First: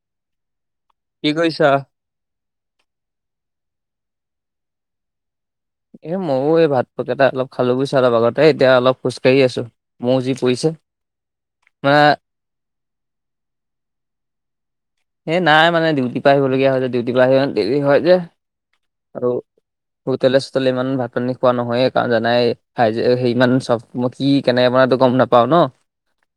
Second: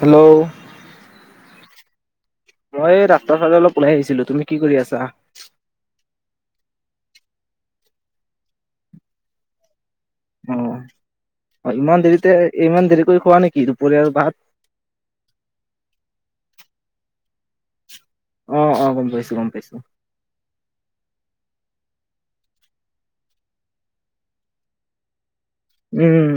Hello কি কৰিছা মই এই ৰাস্তাৰ ফালে অলপ ওলাই আহিছিলো তুমি কি কৰি আছা এ ময়ো এই ভাত পক এটা অলপ খালো বুইছা অলপ আগতে এতিয়া অলপ খোজকাঢ়ি আছো ম'হ যি পৰিছে অ ইমান মানে দেৰিতে ইমান দেৰি কৰি খোৱা নেকি দুপৰীয়া আৰু ভাত এ নাই মানে ডিউটি পা আহিবলগীয়া হয় যে ডিউটিৰ পা আহিব দেৰি হয় যে অ অ গম আৰু পাইছো গম পাইছো হোটেলে চোটলে ইমান ভাত পানী খোৱা নহয় কাৰণ জানাই খাই যে সিমান চক মো কি কেনেকে বনাই এইটো গম নাপাও ন উম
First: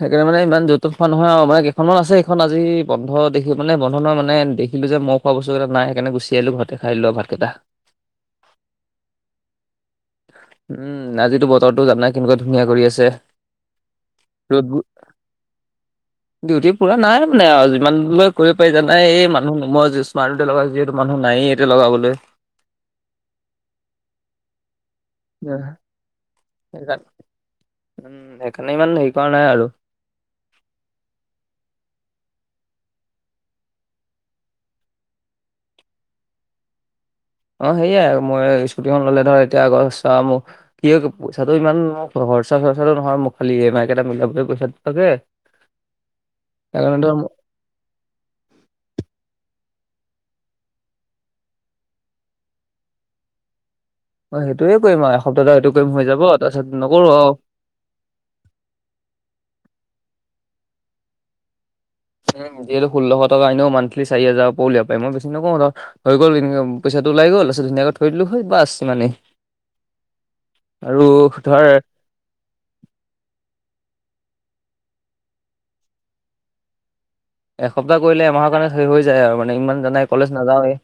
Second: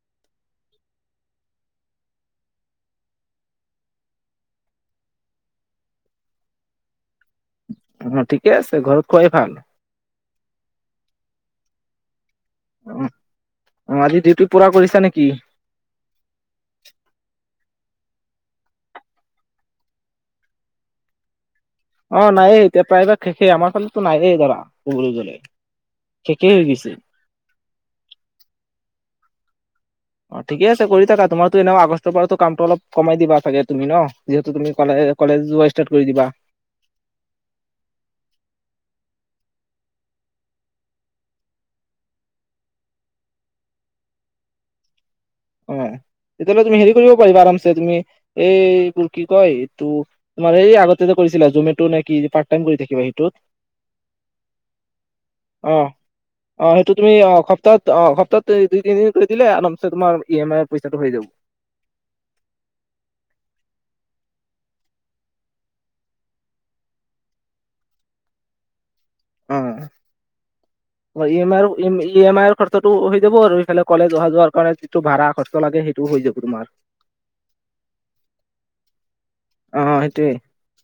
সেইকাৰণে ইমান যত যত খোৱা নহয় আৰু মানে কেইখনমান আছে সেইখন আজি বন্ধ দেখি মানে বন্ধ নহয় মানে খন আজি বন্ধ দেখি মানে বন্ধ নহয় মানে দেখিলোঁ যে মই খোৱা বস্তুকেইটা নাই সেই কাৰণে গুচি আহিলো ঘতে খাই দিলোঁ আৰু ভাতকেইটা অ ঠিকে আছে ঘৰত খুৱাই ভাল উম আজিতো বতৰটো যানাই কেনেকুৱা ধুনীয়া কৰি আছে অ অ আজি ডিউটি ৰ'দ পুৰা কৰিছা নেকি ডিউটি পুৰা নাই মানে আৰু যিমান লৈ কৰিব পাৰি জানাই এই মানুহ মই যে স্মাৰ্ট মিটাৰ লগা আছোঁ যিহেতু মানুহ নায়েই এতিয়া লগাবলৈ অ নায়েই এতিয়া প্ৰায়ভাগ শেষে আমাৰ ফালে টো নায়েই ধৰা ক'বলৈ গ'লে শেষেই হৈ গৈছে সেইকাৰণে উম সেইকাৰণে ইমান হেৰি কৰা নাই আৰু অ ঠিকে আছে কৰি থাকা তোমাৰতো এনেও আগষ্টৰ পৰাতো কামটো অলপ কমাই দিবা চাগে তুমি ন যিহেতু তুমি কলে কলেজ যোৱা ষ্টাৰ্ট কৰি দিবা অ সেয়াই মই স্কুটিখন ল'লে ধৰ এতিয়া আগৰ চাওঁ মোক কি পইচাটো ইমান খৰচা চৰ্চাটো নহয় মোক খালি ই এম আই কেইটা মিলাবলৈ পইচাটো লাগে অ তেতিয়াহ'লে তুমি হেৰি সেইকাৰণে ধৰ কৰিব পাৰিবা আৰমছে তুমি এইবোৰ কি কয় এইটো তোমাৰ এই আগতে যে কৰিছিলা জমেটো নেকি পাৰ্ট টাইম কৰি থাকিবা সেইটোত অ সেইটোয়ে কৰিম আৰু এসপ্তাহটো সেইটো কৰিম হৈ যাব তাৰপিছত নকৰো আৰু ত অ সপ্তাহ অ সপ্তাহত দুই তিনিদিন কৰি দিলে আৰমচে তোমাৰ ই এম আইৰ পইচাটো হৈ যাব উম যিহেত ষোলশ টকা এনেও মানথলি চাৰি হাজাৰ উলিয়াব পাৰিম মই বেছি নকওঁ ধৰ হৈ গ'ল ইনকাম পইচাটো ওলাই গ'ল আছে ধুনীয়াকে থৈ দিলোঁ হয় বাছ সিমানেই ওম ই এম ধৰ আইৰ ই এম‌ আই খৰছা কষ্টটো হৈ যাব আৰু এইফালে কলেজ অহা যোৱাৰ কাৰণে যিটো ভাড়া খৰছা লাগে সেইটো হৈ যাব তোমাৰ এসপ্তাহ কৰিলে এমাহৰ কাৰণে হেৰি হৈ যায় আৰু মানে অ ইমান জানাই সেইটোয়ে কলেজ নাযাওঁৱেই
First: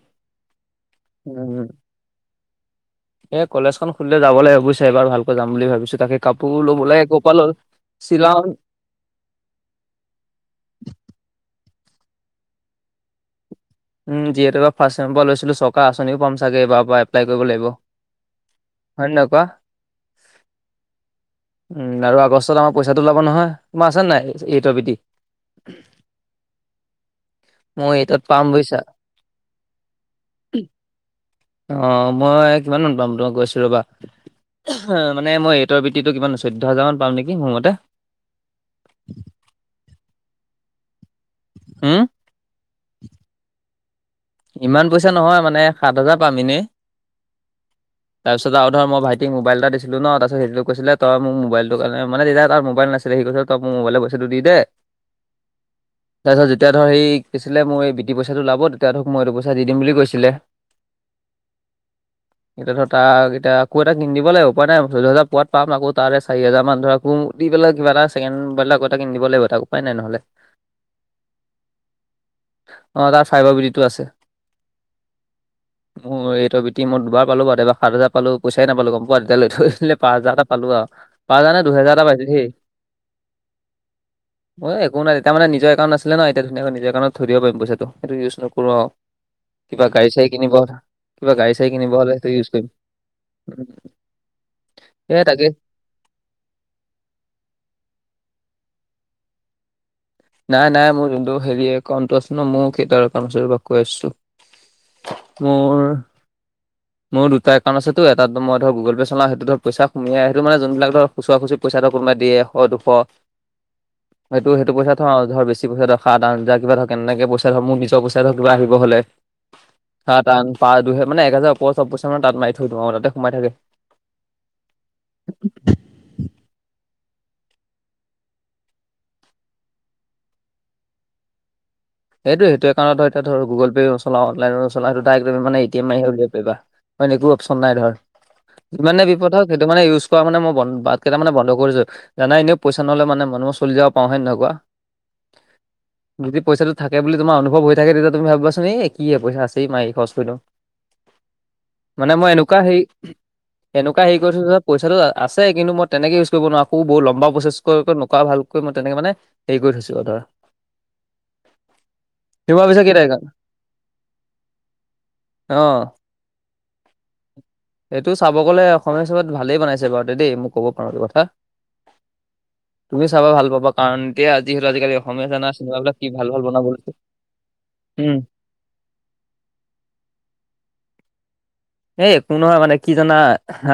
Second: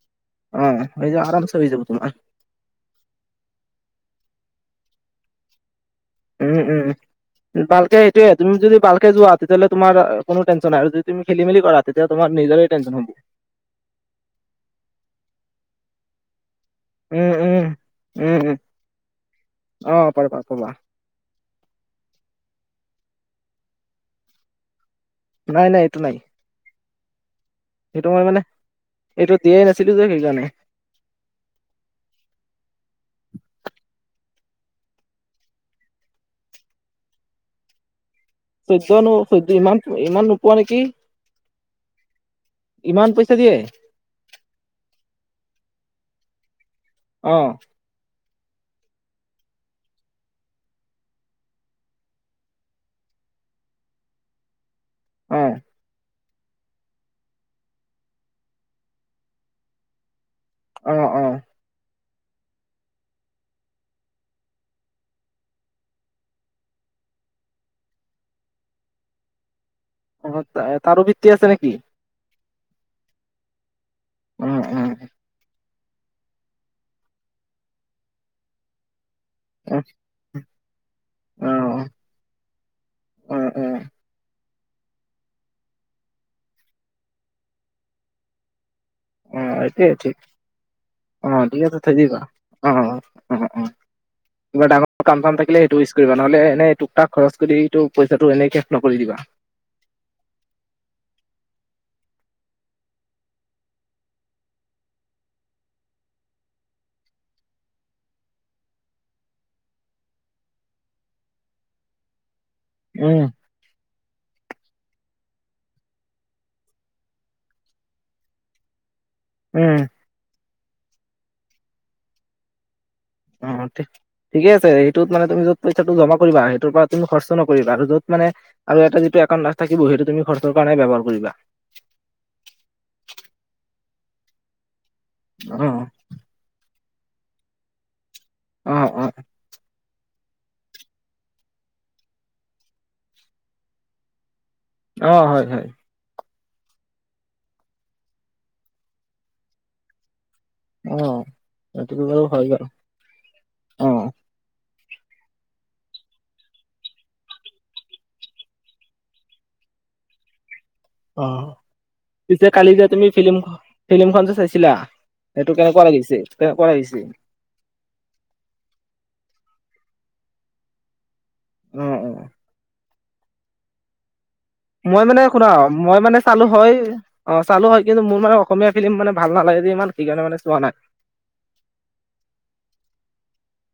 অ হৈ যাব আৰামছে হৈ উ যাব তোমাৰ এই কলেজখন খুলিলে যাব লাগে বুজিছা এবাৰ ভালকৈ যাম বুলি ভাবিছোঁ তাকে কাপোৰ উম উম ল'বলৈ ক'ৰ পৰা ল'ল ভালকে সেইটোয়ে শ্বিলং তুমি যদি ভালকে যোৱা তেতিয়া হলে তোমাৰ কোনো টেনচন নাই, আৰু যদি তুমি খেলি-মেলি তেতিয়া তোমাৰ নিজৰে টেনশ্যন হ'ব। উম যিহেতু এবাৰ ফাৰ্ষ্ট চেমৰ পৰা লৈছিলো চৰকাৰ আঁচনিও পাম চাগে এবাৰ উম উম উম উম হয় নে নহয় কোৱা? অ পাবা পাবা উম আৰু আগষ্টত আমাৰ পইচাটো ওলাব নহয় তোমাৰ আছে নাই এইটৰ বিটি নাই নাই এইটো নাই সেইটো এইটত মই মানে পাম বুজিছা। এইটো দিয়াই নাছিলো যে সেইকাৰণে অ মই কিমান মান পাম ৰ গৈছো ৰবা। অ মানে মই এইটৰ বৃত্তিটো কিমান চৈধ্য হাজাৰ মান পাম নেকি মোৰ মতে? চৈধ্য নো চৈধ্য ইমান ইমান নোপোৱা নেকি? হুম? ইমান পইচা দিয়ে? ইমান পইচা নহয় মানে সাত হাজাৰ পাম এনেই। অ। তাৰপিছত আৰু ধৰ মই ভাইটিক মোবাইল এটা দিছিলো ন, তাৰপিছত সেইটোক কৈছিলে তই মোক মোবাইলটো কাৰনে মানে তেতিয়া তাৰ মোবাইল নাছিল। তেতিয়া সি কৈছিল তই মোক মোবাইলৰ পইচাটো দি দে। অ। তাৰপিছত যেতিয়া ধৰ সেই কৈছিলে মোৰ এই বিটি পইচাটো ওলাব, তেতিয়া ধৰক মই এইটো পইচা দি দিম বুলি কৈছিলে। অঁ অঁ। এতিয়া ধৰা তাক এতিয়া আকৌ এটা কিন দিব লাগিব উপাই নাই চৈধ্য হাজাৰ পোৱাত পাম আকৌ তাৰে চাৰি হাজাৰ মান ধৰ আকৌ দি পেলাই কিবা এটা ছেকেণ্ড হেণ্ড মোবাইল এটা কিনি দিব লাগিব তাকো অ তাৰো বৃত্তি আছে নেকি? অ তাৰ ফাইবৰ বৃত্তিটো আছে। অ, অ, অ মোৰ এইটৰ বৃত্তি মই দুবাৰ পালো পোৱাত, এবাৰ সাত হাজাৰ পালো পইচাই নাপালো গম পোৱা নে এতিয়া লৈ থৈ অ', দিলে পাঁচ হোজাৰ এটা পালো আও, পাঁচ হাজাৰ নে অ', দুহেজাৰ এটা পাইছো সেই। অ', মোল একো নাই তেতিয়া মানে নিজৰ একাউণ্ট নাছিলে ন এতিয়া ধুনীয়াকৈ নিজৰ একাউণ্টত থৈ দিব পাৰিম পইচাটো এইটো ইউজ নকৰো অ অ', কিবা এইটোয়ে ঠিক গাড়ী-চাড়ী কিনিব। কিবা অ', ঠিক গাড়ী-চাড়ী আছে কিনিব থৈ হ'লে দিবা সেইটো ইউজ কৰিম। অ', অ', অ', অ', কিবা ডাঙৰ কাম এই চাম তাকে থাকিলে সেইটো ইউজ কৰিবা নহলে এনে তোক তাক খৰচ কৰি সেইটো পইচাটো এনে শেষ নকৰি দিবা। নাই নাই মোৰ যোনটো হেৰি একাউণ্টটো আছে ন মই সেইটো একাউণ্টৰ পৰা কৈ আছো। মোৰ মোৰ দুটা একাউণ্ট আছে টো এটাতো মই ধৰ গুগল পে চলাও সেইটো ধৰ পইছা সুমিৱাই সেইটো মানে যোনবিলাক ধৰ খুচুৰা-খুচৰি পইচাটো কোনোবাই দিয়ে এশ দুশ [inaudible] সেইটো সেইটো পইচা থওঁ আৰু ধৰ বেছি পইচা ৰখা সাত আঠ হাজাৰ এনেকে পইচা ধৰ মোৰ নিজৰ পইচা ধৰ কিবা আহিব হলে উম। সাত আঠ পাঁচ দুই মানে একহাজাৰৰ ওপৰৰ চব পইছা মানে তাতে মাৰি থৈ দিওঁ আও, তাতে সোমাই থাকে। অ ঠিকে আছে সেইটোত মানে তুমি য'ত পইচাটো জমা কৰিবা সেইটোৰ পৰা তুমি খৰচ নকৰিবা আৰু য'ত মানে আৰু এটা যিটো একাউণ্ট থাকিব সেইটো তুমি খৰচৰ কাৰণে ব্যবহাৰ কৰিবা। সেইটো সেইটো একাউণ্টত ধৰ গুগল পে চলাওঁ অনলাইনটো চলাওঁ সেইটো ডাইৰেক্ট তুমি অ মানে এ টি এম মাৰি উলিয়াব পাৰিবা। অইন একো অপচন নাই ধৰ, অ অ যিমানে বিপদ হওক সেইটো মানে ইউজ কৰা মানে মই বাট কেইটা মানে বন্ধ কৰিছো। জানা এনেও পইছা নহলে মানে মানুহ চলি যাব পাওঁ। হয় নে নহয় কোৱা? অ হয় হয়। যদি পইচাটো থাকে বুলি তোমাৰ অনুভৱ হৈ থাকে তেতিয়া তুমি ভাবিবাচোন এই কি পইচা আছেই মাৰি খৰচ কৰি দিও। অ সেইটোতো মানে বাৰু মই হয় এনেকুৱা বাৰু হেৰি, অ এনেকুৱা হেৰি কৰিছো থৈছোঁ ধৰ পইচাটো আছে কিন্তু মই তেনেকে ইউজ কৰিব নোৱাৰো, আকৌ বহুত লম্বা প্ৰচেছ কৈ কৈ নকৰা ভাল মই তেনেকে মানে সেই কৰি থৈছোঁ আৰু ধৰা। অ'। পিছে তোমাৰ কালি যে কেইটা তুমি একাউণ্ট? ফিল্ম ফিল্মখন যে চাইছিলা সেইটো কেনেকুৱা অ' লাগিছে? কেনেকুৱা লাগিছে? এইটো চাব গ'লে অসমীয়া হিচাপত ভালেই বনাইছে বাৰু দেই, মোক ক'ব পাৰো এইটো কথা। অ অ তুমি চাবা ভাল পাবা কাৰণ [unintelligible] মই মানে জানা শুনা চিনেমাবিলাক মই কি মানে ভাল ভাল চালো বনাব হয়। লৈছে। অ', চালো হয়। কিন্তু উম, মোৰ মানে অসমীয়া ফিল্ম মানে ভাল নালাগে যে ইমান। সেইকাৰণে মানে চোৱা নাই। হেই একো নহয় মানে কি জানা?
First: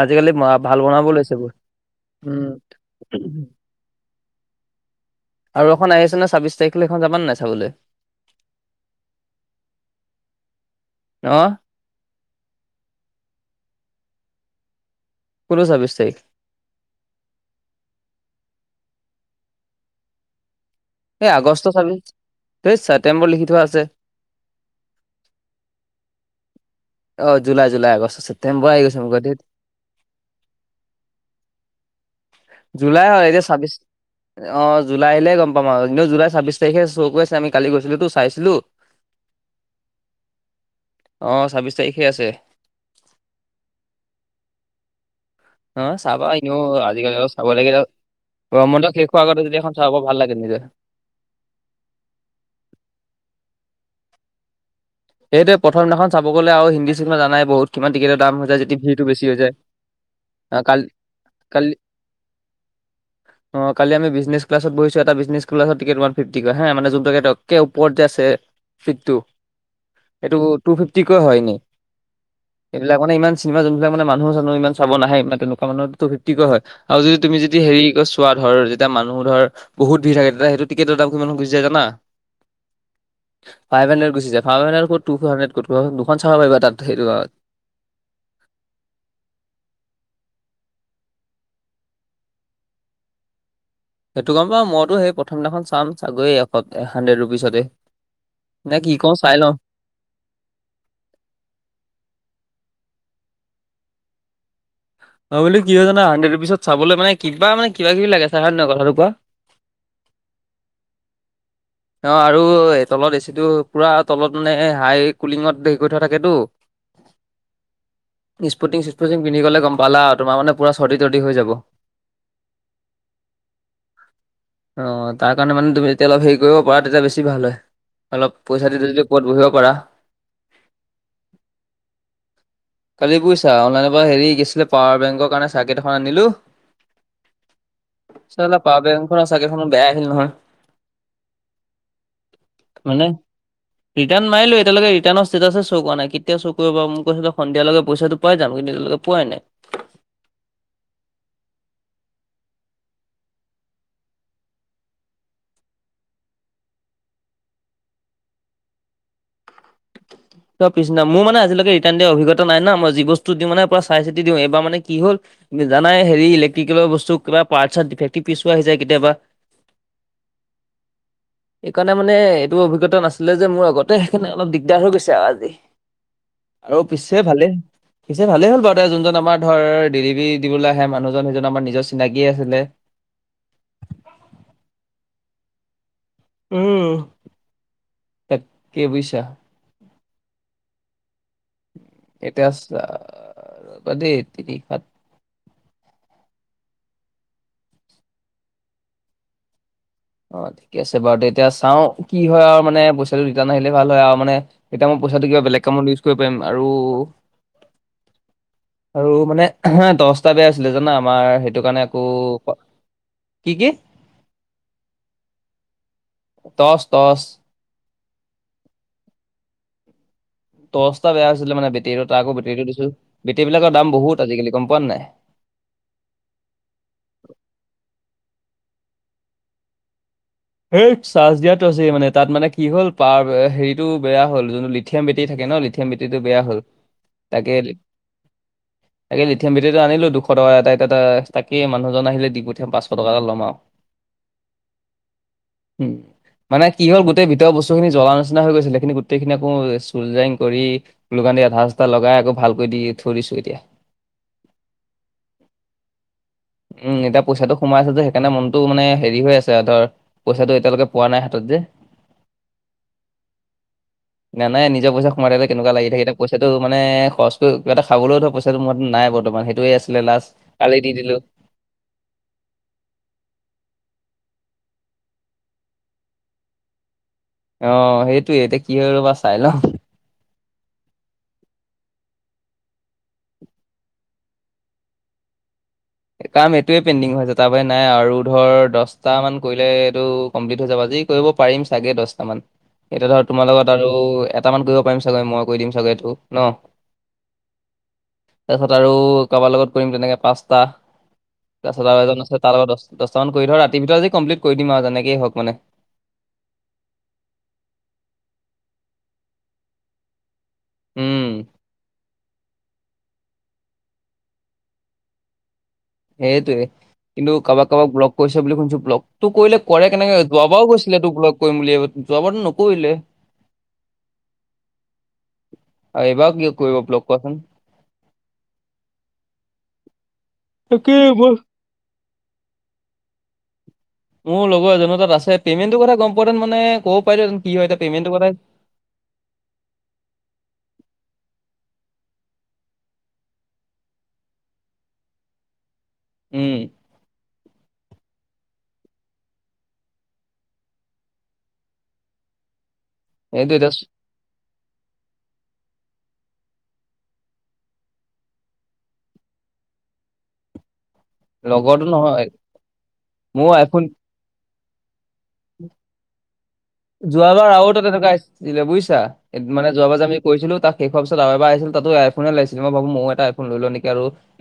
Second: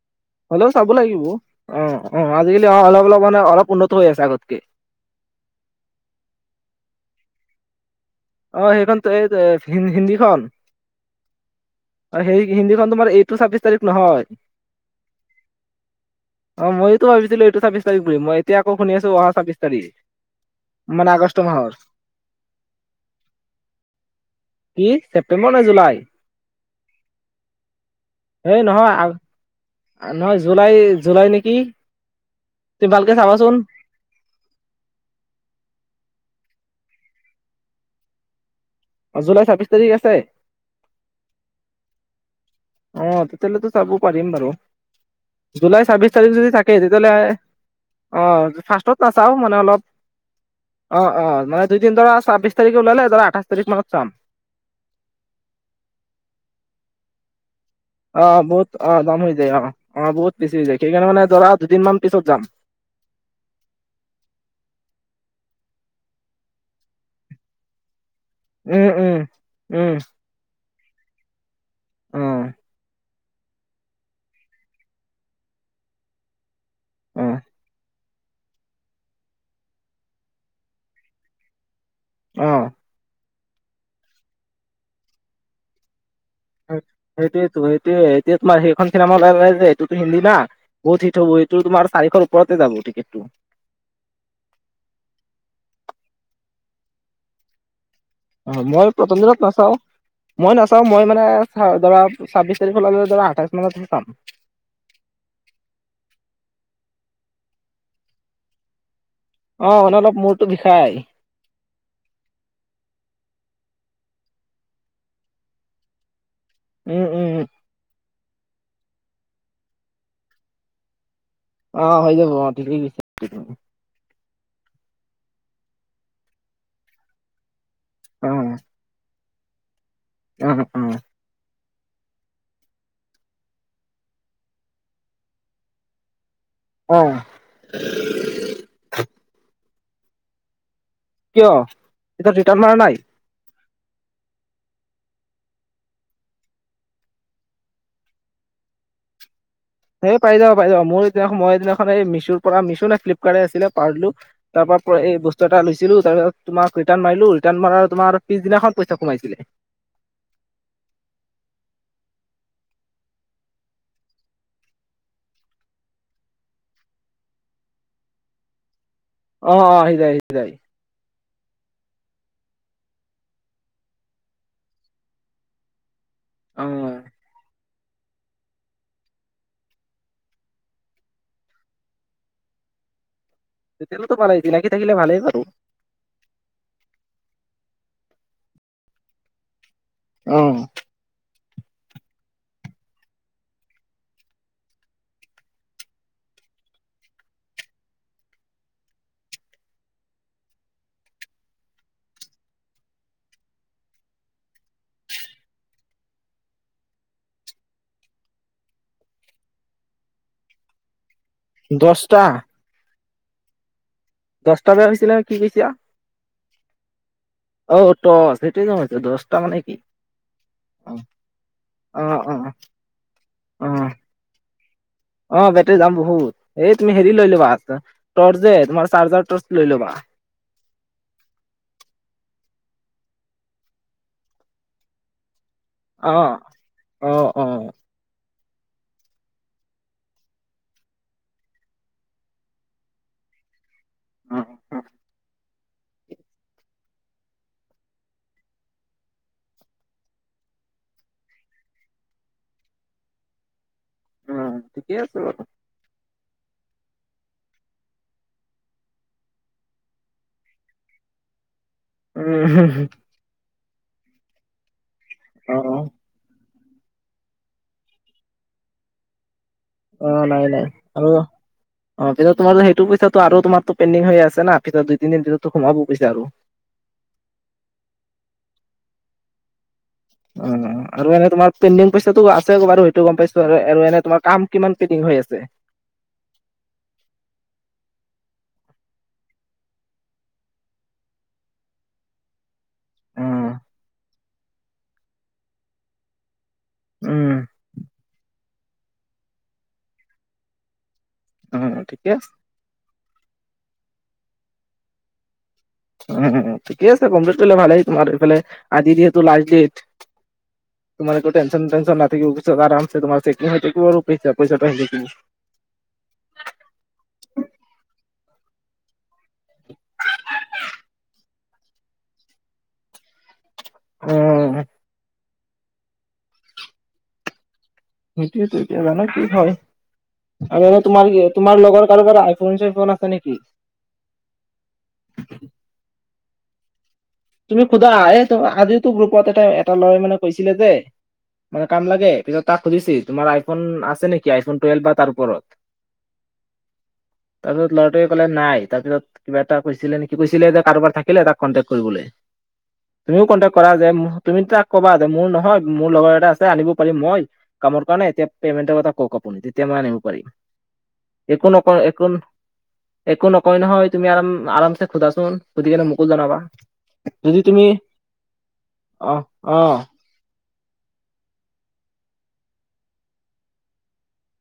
আজিকালি হ'লেও ভাল চাব বনাব লাগিব লৈছে বহুত, উম। চ'ব উন্নত হৈ আছে আগতকে। আৰু এখন আহি আছে নহয়, চাব্বিশ তাৰিখলৈ এইখন যাবা নে নাই চাবলৈ? অ', সেইখন এই হিন্দীখন? অ অ', হেই হিন্দীখন তোমাৰ এইটো চাব্বিশ তাৰিখ নহয়। কোনটো চাব্বিশ তাৰিখ? অ', মইও তো ভাবিছিলো এইটো চাব্বিশ তাৰিখ বুলি। মই এতিয়া আকৌ শুনি আছো অহা চাব্বিশ তাৰিখ। মানে এই আগষ্ট মাহৰ চাব্বিশ, ধেই ছেপটেম্বৰ লিখি থোৱা আছে। কি ছেপ্টেম্বৰ নে জুলাই? অ', জুলাই জুলাই আগষ্ট এই ছেপ্টেম্বৰ আহি নহয় গৈছে আগ- মুখত ধেত। নহয় জুলাই জুলাই নেকি? তুমি জুলাই ভালকে হয়, এতিয়া চাবাচোন চাব্বিশ [inaudible] অ', জুলাই আহিলে গ'ম পাম আৰু এনেও জুলাই চাব্বিশ তাৰিখে চৌ কৈ আছে, আমি কালি গৈছিলো তো চাইছিলো। অ', জুলাই চাব্বিশ তাৰিখ আছে? অ', চাব্বিছ তাৰিখে আছে। অ', তেতিয়াহ'লেটো চাব পাৰিম বাৰু। অ জুুলাই চাব্বিশ চাবা তাৰিখ যদি এনেও থাকে তেতিয়া হ'লে আজিকালি আৰু চাব লাগে অ', গৰম বন্ধ ফাৰ্ষ্টত শেষ হোৱাৰ নাচাও আগতে যদি মানে এখন অলপ চাব ভাল লাগে নিজে। অ', অ', মানে দুদিন ধৰা চাব্বিশ তাৰিখ ওলালে ধৰা আঠাইছ তাৰিখ মানত চাম। সেইটোৱে প্ৰথম দিনাখন চাব গ'লে আৰু হিন্দী চিনেমা জানাই বহুত। কিমান টিকেটৰ অ', দাম হৈ যায় বহুত যেতিয়া ভিৰটো অ', দাম বেছি হৈ যায় অ', অ', বহুত বেছি অ' হৈ যায়। কালি সেইকাৰণে মানে ধৰা কালি দুদিনমান পিছত যাম। [inaudible] অ', কালি আমি বিজনেছ ক্লাচত বহিছোঁ। এটা বিজনেছ ক্লাচত টিকেত ৱান ফিফটি কৈ হে, মানে যোনটো একে একে ওপৰত যে আছে। উম, উম, উম। এইটো টু ফিফটিকৈ হয় এনে। উম, অ', এইবিলাক মানে ইমান চিনেমা যোনবিলাক মানে মানুহ-চানুহ ইমান চাব নাহে, মানে তেনেকুৱা মানুহ টু ফিফটিকৈ হয়। আৰু যদি অ', তুমি যদি হেৰি কৈ চোৱা ধৰ, যেতিয়া মানুহ ধৰ বহুত ভিৰ থাকে তেতিয়া সেইটো টিকেতৰ দাম কিমান গুছি যায় জানা? অ'। ফাইভ হান্ডেড গুছি যায়। ফাইভ হান্ডেড কত টু হান্ডেড ক'ত কোৱাচোন। দুখন চাব পাৰিবা তাত সেইটো [unintelligible] [unintelligible] সেইটোৱে। এতিয়া তোমাৰ সেইখন চিনেমা ওলালে যে এইটোতো হিন্দী না। বহুত হিত হব সেইটো তোমাৰ চাৰিশৰ ওপৰতে যাব টিকেট টো। সেইটো গম পাওঁ মইতো সেই প্ৰথম দিনাখন চাম চাগৈয়ে এ হান্ডেড ৰুপিচতে। অঁ নে কি মই কওঁ প্ৰথম চাই দিনত লওঁ নাচাওঁ। মই নাচাওঁ মই মানে ধৰা চাব্বিশ তাৰিখ ধৰা আঠাইশ মানতহে চাম। অঁ বুলো কি হয় জানা হান্ডেড ৰুপিছ চাবলৈ মানে কিবা মানে কিবি কিবি লাগে চাই হয় নহয় কথাটো কোৱা? অঁ অলপ অলপ মূৰটো বিষায়। অঁ আৰু তলত এচি টো পুৰা তলত মানে হাই কুলিঙত হেৰি কৰি থোৱা থাকেতো। উম উম উম। স্পুটিং চিস্পুটিং পিধি গ'লে গম পালা আৰু তোমাৰ মানে পুৰা চৰ্দি তৰ্দি হৈ যাব। অঁ হৈ যাব অঁ পিন্ধিবি। অঁ তাৰ কাৰণে মানে তুমি যেতিয়া অলপ হেৰি কৰিব পাৰা তেতিয়া বেছি ভাল হয়। অলপ পইচা দি যদি ক'ত বহিব পাৰা। উম উম। কালি বুইছা অনলাইনৰ পৰা হেৰি কি আছিলে পাৱাৰ বেংকৰ কাৰণে চাৰ্কেট এখন আনিলো। অঁ। চালা পাবেখন চাইকেলখনো বেয়া আহিল নহয়। কিয় এতিয়া ৰিটাৰ্ণ মাৰা নাই। মানে ৰিটাৰ্ণ মাৰিলো এতিয়ালৈকে ৰিটাৰ্ণ ষ্টেটাছে কৰা নাই কেতিয়া চ কৰিব মোক ক সেই সন্ধিয়ালৈকে পইচাটো পাই যাম কিন্তু এতিয়ালৈকে পোৱাই নাই। সে পাই যাব পাই যাব মোৰ এতিয়া সময়ত সেইদিনাখন মই এই মিছুৰ পৰা মিছো নে ফ্লিপকাৰ্টে আছিলে পাহৰিলো তাৰ পৰা এই বস্তু এটা লৈছিলো তাৰপিছত তোমাৰ ৰিটাৰ্ণ মাৰিলো ৰিটাৰ্ণ মাৰাৰ তোমাৰ পিছদিনাখন পইচা সোমাইছিলে। ত পিছদিনা মোৰ মানে আজিলৈকে ৰিটাৰ্ণ দিয়া অভিজ্ঞতা নাই মই যি বস্তু দিওঁ মানে পোৰা চাই চিতি দিওঁ এইবাৰ মানে কি হ'ল তুমি জানাই হেৰি ইলেক্টিকেলৰ বস্তু কিবা পাৰ্ট চাৰ্ট ডিটেক্টিভ পিছো আহি যায় কেতিয়াবা অ অ আহি যায় আহি যায়। এইকাৰণে মানে এইটো অভিজ্ঞত নাছিলে যে মোৰ আগতে সেইকাৰণে অলপ দিগদাৰ হৈ গৈ ছে আজি অ আৰু পিছে ভালেই পিছে ভালেই হ'ল বাৰু দে যোনজন আমাৰ ধৰ ডেলিভাৰী দিবলৈ আহে মানুহজন সেইজন আমাৰ নিজৰ চিনাকিয়ে আছিলে। তেতিয়া হলেতো ভালেই চিনাকি থাকিলে ভালেই বাৰু। উম তাকে বুইছা। অহ। এতিয়া চাবা দেই তিনি সাত অ ঠিকে আছে বাৰু তে এতিয়া চাও কি হয় আৰু মানে পইচাটো ৰিটাৰ্ণ আহিলে ভাল হয় আৰু মানে এতিয়া মই পইচাটো কিবা বেলেগ কামত ইউজ কৰিব পাৰিম আৰু আৰু মানে হ দছটা বেয়া আছিলে জানা আমাৰ সেইটো কাৰণে দহটা আকৌ কি কি? দহটা বেয়া হৈছিলে, কি কৈছা? টচ টচ অ টচ সেইটোৱে মই সুধিছো দহটা মানে কি? অ টৰ্চ এটা বেয়া হৈছিলে মানে অ বেটেৰীতো তা আক অ বেটেৰীতো দিছো। বেটেৰী অ বিলাকৰ দাম বহুত আজিকালি গম পোৱা নাই? অ বেটেৰী দাম বহুত, এই তুমি হেৰি লৈ ল'বা টৰ্চ তোমাৰ চাৰ্জাৰ টৰ্চ লৈ ল'বা। এই চাৰ্জ দিয়া টৰ্চে মানে তাত মানে কি হ'ল পাৱাৰ হেৰিটো বেয়া হ'ল যোনটো লিথিয়াম বেটেৰী থাকে ন লি থিয়াম অ বেটেৰীতো বেয়া হ'ল অ অ তাকে [unintelligible] তাকে লিথিয়াম বেটেৰীতো আনিলো দুশ টকা এটাই তাত তাকে মানুহজন আহিলে দি পঠিয়াম পাঁচশ টকা এটা ল'ম আও। [inaudible] উম। মানে কি হ'ল গোটেই ভিতৰৰ বস্তুখিনি জ্বলা নিচনা হৈ গৈছিলে, সেইখিনি গোটেইখিনি আকৌ চুলজাইং কৰি গ্লকান দি আধা ছাঠা লগাই আকৌ ভালকৈ দি থৈ দিছো এতিয়া। অঁ, ঠিকেই আছে বাৰু। উম, এতিয়া পইচাটো সোমাইছে যে সেইকাৰণে মনটো মানে হেৰি হৈ আছে আৰু ধৰ। পইচাটো এতিয়ালৈকে পোৱা নাই হাতত যে। উম হুম হু। নাই নাই নিজৰ পইচা সোমাই থাকিলে কেনেকোৱা অ', লাগি থাকে, এতিয়া পইচা টো মানে খৰচকৈ কিবা এটা খাবলৈও ধৰ পইচাটো মোৰ হাতত নাই বৰ্তমান সেইটোয়ে আছিলে লাষ্ট কালি দি দিলো। অঁ, তেতিয়া তোমাৰো সেইটো পইচাটো আৰু তোমাৰতো পেণ্ডিং হৈ আছে না পিছত দুই তিনি দিনত তো সোমাব পইছা আৰু। অঁ সেইটোৱে এতিয়া কি হয় ৰবা চাই লওঁ। অঁ অঁ, আৰু এনে তোমাৰ পেণ্ডিং পইচাটো আছে বাৰু সেইটো গম পাইছো আৰু এনে তোমাৰ কাম কিমান পেণ্ডিং হৈ আছে? কাম এইটোৱে পেণ্ডিং হৈ আছে তাৰপৰা নাই আৰু ধৰ দশটা মান কৰিলে এইটো কমপ্লিট হৈ যাব আজি কৰিব পাৰিম চাগে, দশটামান। এতিয়া ধৰ তোমাৰ অ', লগত আৰু এটা মান কৰিব পাৰিম চাগে মই কৈ দিম চাগে এইটো ন। উম। তাৰ পিছত আৰু কাৰোবাৰ লগত কৰিম তেনেকে পাঁচটা। অ', তাৰপিছত আৰু ঠিকে এজন আছে তাৰ লগত দশটামান কৰি ধৰ ৰাতি ভিতৰত আজি কমপ্লিট কৰি দিম আৰু যেনেকেই হওঁক মানে। উম ঠিকে আছে কমপ্লিট কৰিলে ভালই তোমাৰ এইফালে আজি যিহেতু লাষ্ট ডেট। তোমাৰ উম একো একো টেঞ্চন নথাকিব, আৰমছে তোমাৰ চেকিং হৈ থাকিব আৰু পইচা পইচাটো আহি থাকিব। সেইটোৱে, কিন্তু কাৰোবাক কাৰোবাক ব্লক কৰিছে বুলি শুনিছো ব্লক। তোক কৰিলে কৰে কেনেকে যোৱাবাৰো গৈছিলে তোক লগ কৰিম বুলি যোৱাবাৰটো নকৰিলে। উম। এইবাৰ কিয় কৰিব ব্লক কোৱা চোন? সেইটযৱেতো এতিয়া জানো কি হয়? আৰু তাকে তোমাৰ মই তোমাৰ লগৰ কাৰোবাৰ আইফোন চাইফোন আছে নেকি? মোৰ লগৰ এজনো তাত আছে, পেমেণ্ট কথা গম পোৱা হেঁতেন মানে ক তুমি সোধা, এ আজিয়ো তো গ্ৰুপত এটা এটা লৰাই মানে কৈছিলে যে মানে কাম লাগে, পিছত তাক খুধিছে তোমাৰ আইফোন আছে নেকি আইফোন টুৱেলভ বা তাৰ ওপৰত? [inaudible] উম। তাৰপিছত লৰাটোৱে কলে নাই, তাৰপিছত কিবা এটা কৰিছিলে নেকি, কৈছিলে যে কাৰোবাৰ থাকিলে তাক কণ্টেক্ট কৰিবলে। তুমিও কণ্টেক্ট এইটো কৰা এতিয়া যে তুমি তাক কবা যে মোৰ নহয় মোৰ লগৰ এটা আছে আনিব পাৰিম, মই কামৰ কাৰণে এতিয়া পেমেণ্টৰ কথা কক আপুনি, তেতিয়া মই আনিব পাৰিম। একো লগৰটো নকয় একো নহয় একো মোৰ নকয় আইফোন নহয় তুমি আৰাম আৰামছে সোধাচোন। শুধি কেনে মোকো জনাবা। যদি যোৱাবাৰ তুমি আৰু এটা তেনেকুৱা দিলে বুজিছা, অ অ মানে যোৱাবাৰ যে আমি কৰিছিলো তাক শেষ হোৱা পাছত আৰু এবাৰ আহিছিল তাতো আইফোননে লাগিছিল মই ভাবো মইও এটা আইফোন লৈ লওঁ নেকি?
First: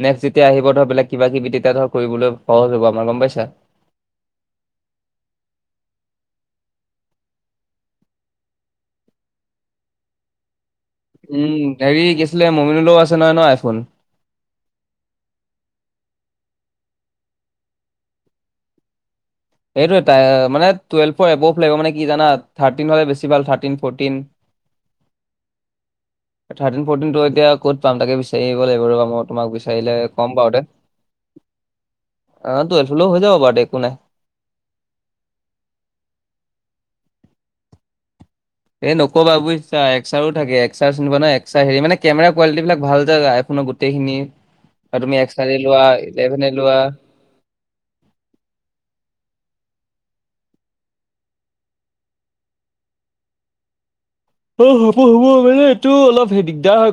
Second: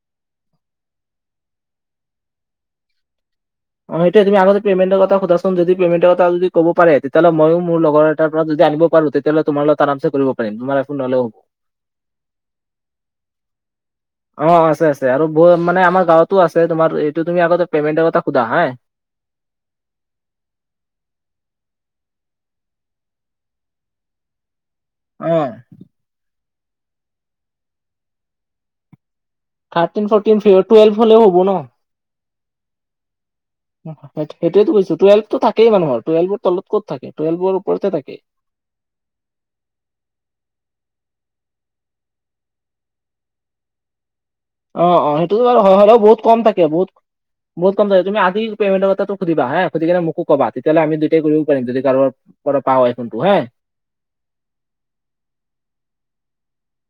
নেক্স যেতিয়া আহিব ধৰ বেলেগ কিবা কিবি তেতিয়া ধৰ কৰিবলৈ সহজ হব আমাৰ গম পাইছা। অ সেইটোৱে তুমি আগতে পেমেণ্টৰ কথা সোধাচোন যদি প'মেণ্ট ক যদি ক'ব পাৰে তেতিয়াহ'লে মইও মোৰ লগৰটাৰ পৰা যদি আনিব পাৰো। তেতিয়া তোমাৰ লগত আৰামছে কৰিব পাৰিম। নহ'লেও হ'ব। উম হেৰি কি আছিলে মমিনলেও আছে নহয় ন আইফোন? অঁ-অঁ! আছে-আছে আৰু বহুত মানে আমাৰ গাঁৱতো আছে তোমাৰ এইটো তুমি আগতে পেমেণ্টৰ কথা সোধা হয়। এইটো এটা এ মানে টুৱেলভৰ এবভ লাগিব মানে কি জানা থাৰ্টিন হ'লে বেছি ভাল থাৰ্তিন, ফৰটিন। অঁ! থাৰ্টিন, ফৰ্টিনতো এতিয়া ক'ত পাম তাকে বিচাৰি আহিব লাগিব ৰবা মই তোমাক বিচাৰিলে থাৰ্টিন কম ফৰ্টিন বাৰু দে। টুৱেলভ হ'লেও হ'ব ন। আহ টুৱেলভ হ'লেও হৈ যাব বাৰু দে। নাই। সেইটোৱেইটো কৈছোঁ টুৱেলভটো থাকেই মানুহৰ টুৱেলভৰ তলত ক'ত থাকে টুলেভৰ ওপৰতে থাকে। এই নকবা বুজিছা এক্সাৰো থাকে, এক্সাৰ চিনি পোৱা নহয় এক্সাৰ হেৰি মানে কেমেৰা কোৱালিট বিলাক ভাল যে আইফোনৰ গোট গোটেইখিনি। আৰু অঁ-অঁ! তুমি সেইটোতো এক্সাৰে বাৰু হয়, লোৱা হ'লেও বহুত কম ইলেভেনে থাকে লোৱা। বহুত বহুত কম থাকে তুমি আজি পেমেণ্টৰ কথাটো সুধিবা হে সুধি কেনে মোকো কবা তেতিয়া হ'লে আমি দুইটাই কৰিব পাৰিম যদি কাৰোবাৰ কৰ পাৱ হয় আইফোনটো হা। অ হ'ব-হ'ব মানে এইটো অলপ সেই দিগদাৰ হয়।